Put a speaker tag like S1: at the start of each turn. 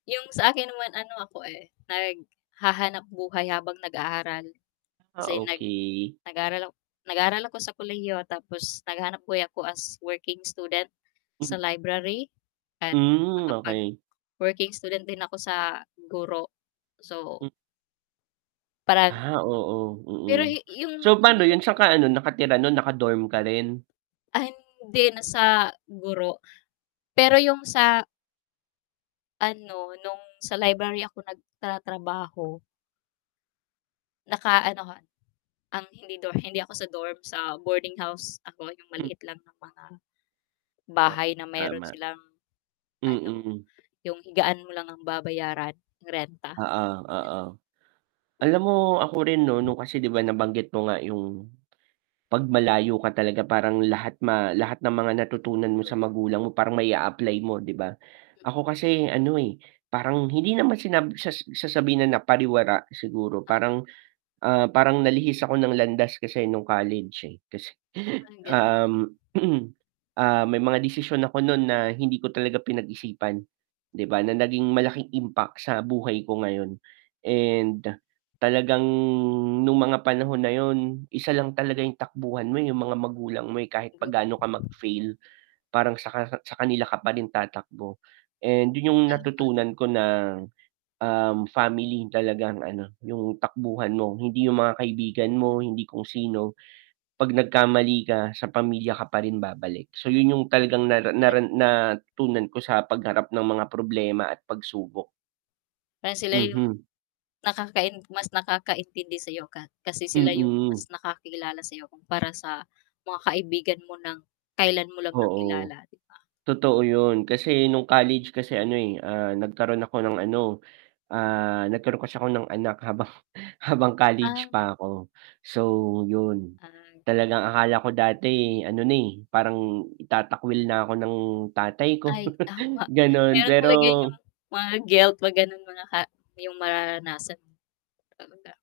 S1: 'Yong sa akin naman, ano ako, eh, naghahanap-buhay habang nag-aaral.
S2: Ah,
S1: Kasi nag
S2: okey.
S1: nag-aral nag-aral ako sa kolehiyo tapos naghahanap-buhay ako as working student,
S2: Hmm.
S1: sa library at
S2: Hmm, okey.
S1: nakapag-working student din ako sa guro. So
S2: Mm.
S1: parang
S2: Ah, oo, mm.
S1: pero hi yung
S2: So,
S1: yung
S2: pa'no
S1: [unintelligible]
S2: yun? Sa'n ka ano nakatira nun, naka-dorm ka rin?
S1: Ay hindi na sa guro, pero yung sa ano nung sa library ako nagtratrabaho Naka ano 'ko ang hindi do hindi ako sa dorm, sa boarding house ako, yung
S2: Hmm.
S1: maliit lang na mga
S2: O
S1: bahay na meron
S2: tama.
S1: silang ano,
S2: Mm.
S1: yung higaan mo lang ang babayaran, renta.
S2: Oo,
S1: Yan.
S2: oo. Alam mo ako rin 'no, 'no kasi 'di ba, nabanggit mo nga yung 'pag malayo ka talaga parang lahat ma lahat ng mga natutunan mo
S1: [unintelligible]
S2: sa magulang mo parang mai-a-apply mo 'di ba? Ako kasi ano, eh, parang hindi naman sinab sa sasabihin na napariwara siguro,
S1: Oo.
S2: parang, ah, parang nalihis ako ng landas kasi nung college, eh. 'Tas,
S1: Parang ganun.
S2: um, ah, may mga desisyon ako nun na hindi ko talaga pinag-isipan, 'di ba, na naging malaking impact sa buhay ko ngayon. And, talagang nung mga panahon na yun, isa lang talaga yung takbuhan mo, yung mga magulang mo, eh, kahit pa
S1: Siguro
S2: gaano ka mag-fail, parang saka sa kanila ka pa rin tatakbo. And, yun yung
S1: [unintelligible]
S2: natutunan ko na, um, family talagang ano, yung takbuhan mo, hindi yung mga kaibigan mo, hindi kung sino, 'pag nagkamali ka sa pamilya ka pa rin babalik. So, yun yung talagang nara
S1: Pero
S2: nara natutunan ko sa pagharap ng mga problema at pagsubok.
S1: Kaya sila yung
S2: Mhm.
S1: nakakain mas nakakaintindi sayo ka kasi sila yung mas
S2: Mm.
S1: nakakilala sa 'yo kumpara sa mga kaibigan mo ng kailan mo lang nakilala,
S2: Oo.
S1: 'di ba.
S2: Totoo yun, kasi nung college kasi ano, eh, ah, nagkaroon ako ng ano, ah, nagkaroon kasi ako ng anak habang habang
S1: Ah.
S2: college pa 'ko, so yun.
S1: Ah.
S2: Talagang akala ko dati ano na, eh, parang itatakwil na ako ng tatay ko
S1: Ay tama,
S2: gano'n,
S1: meron talaga yung
S2: pero
S1: mga guilt 'pag ganun mga ka yung mararanasan. Aruga.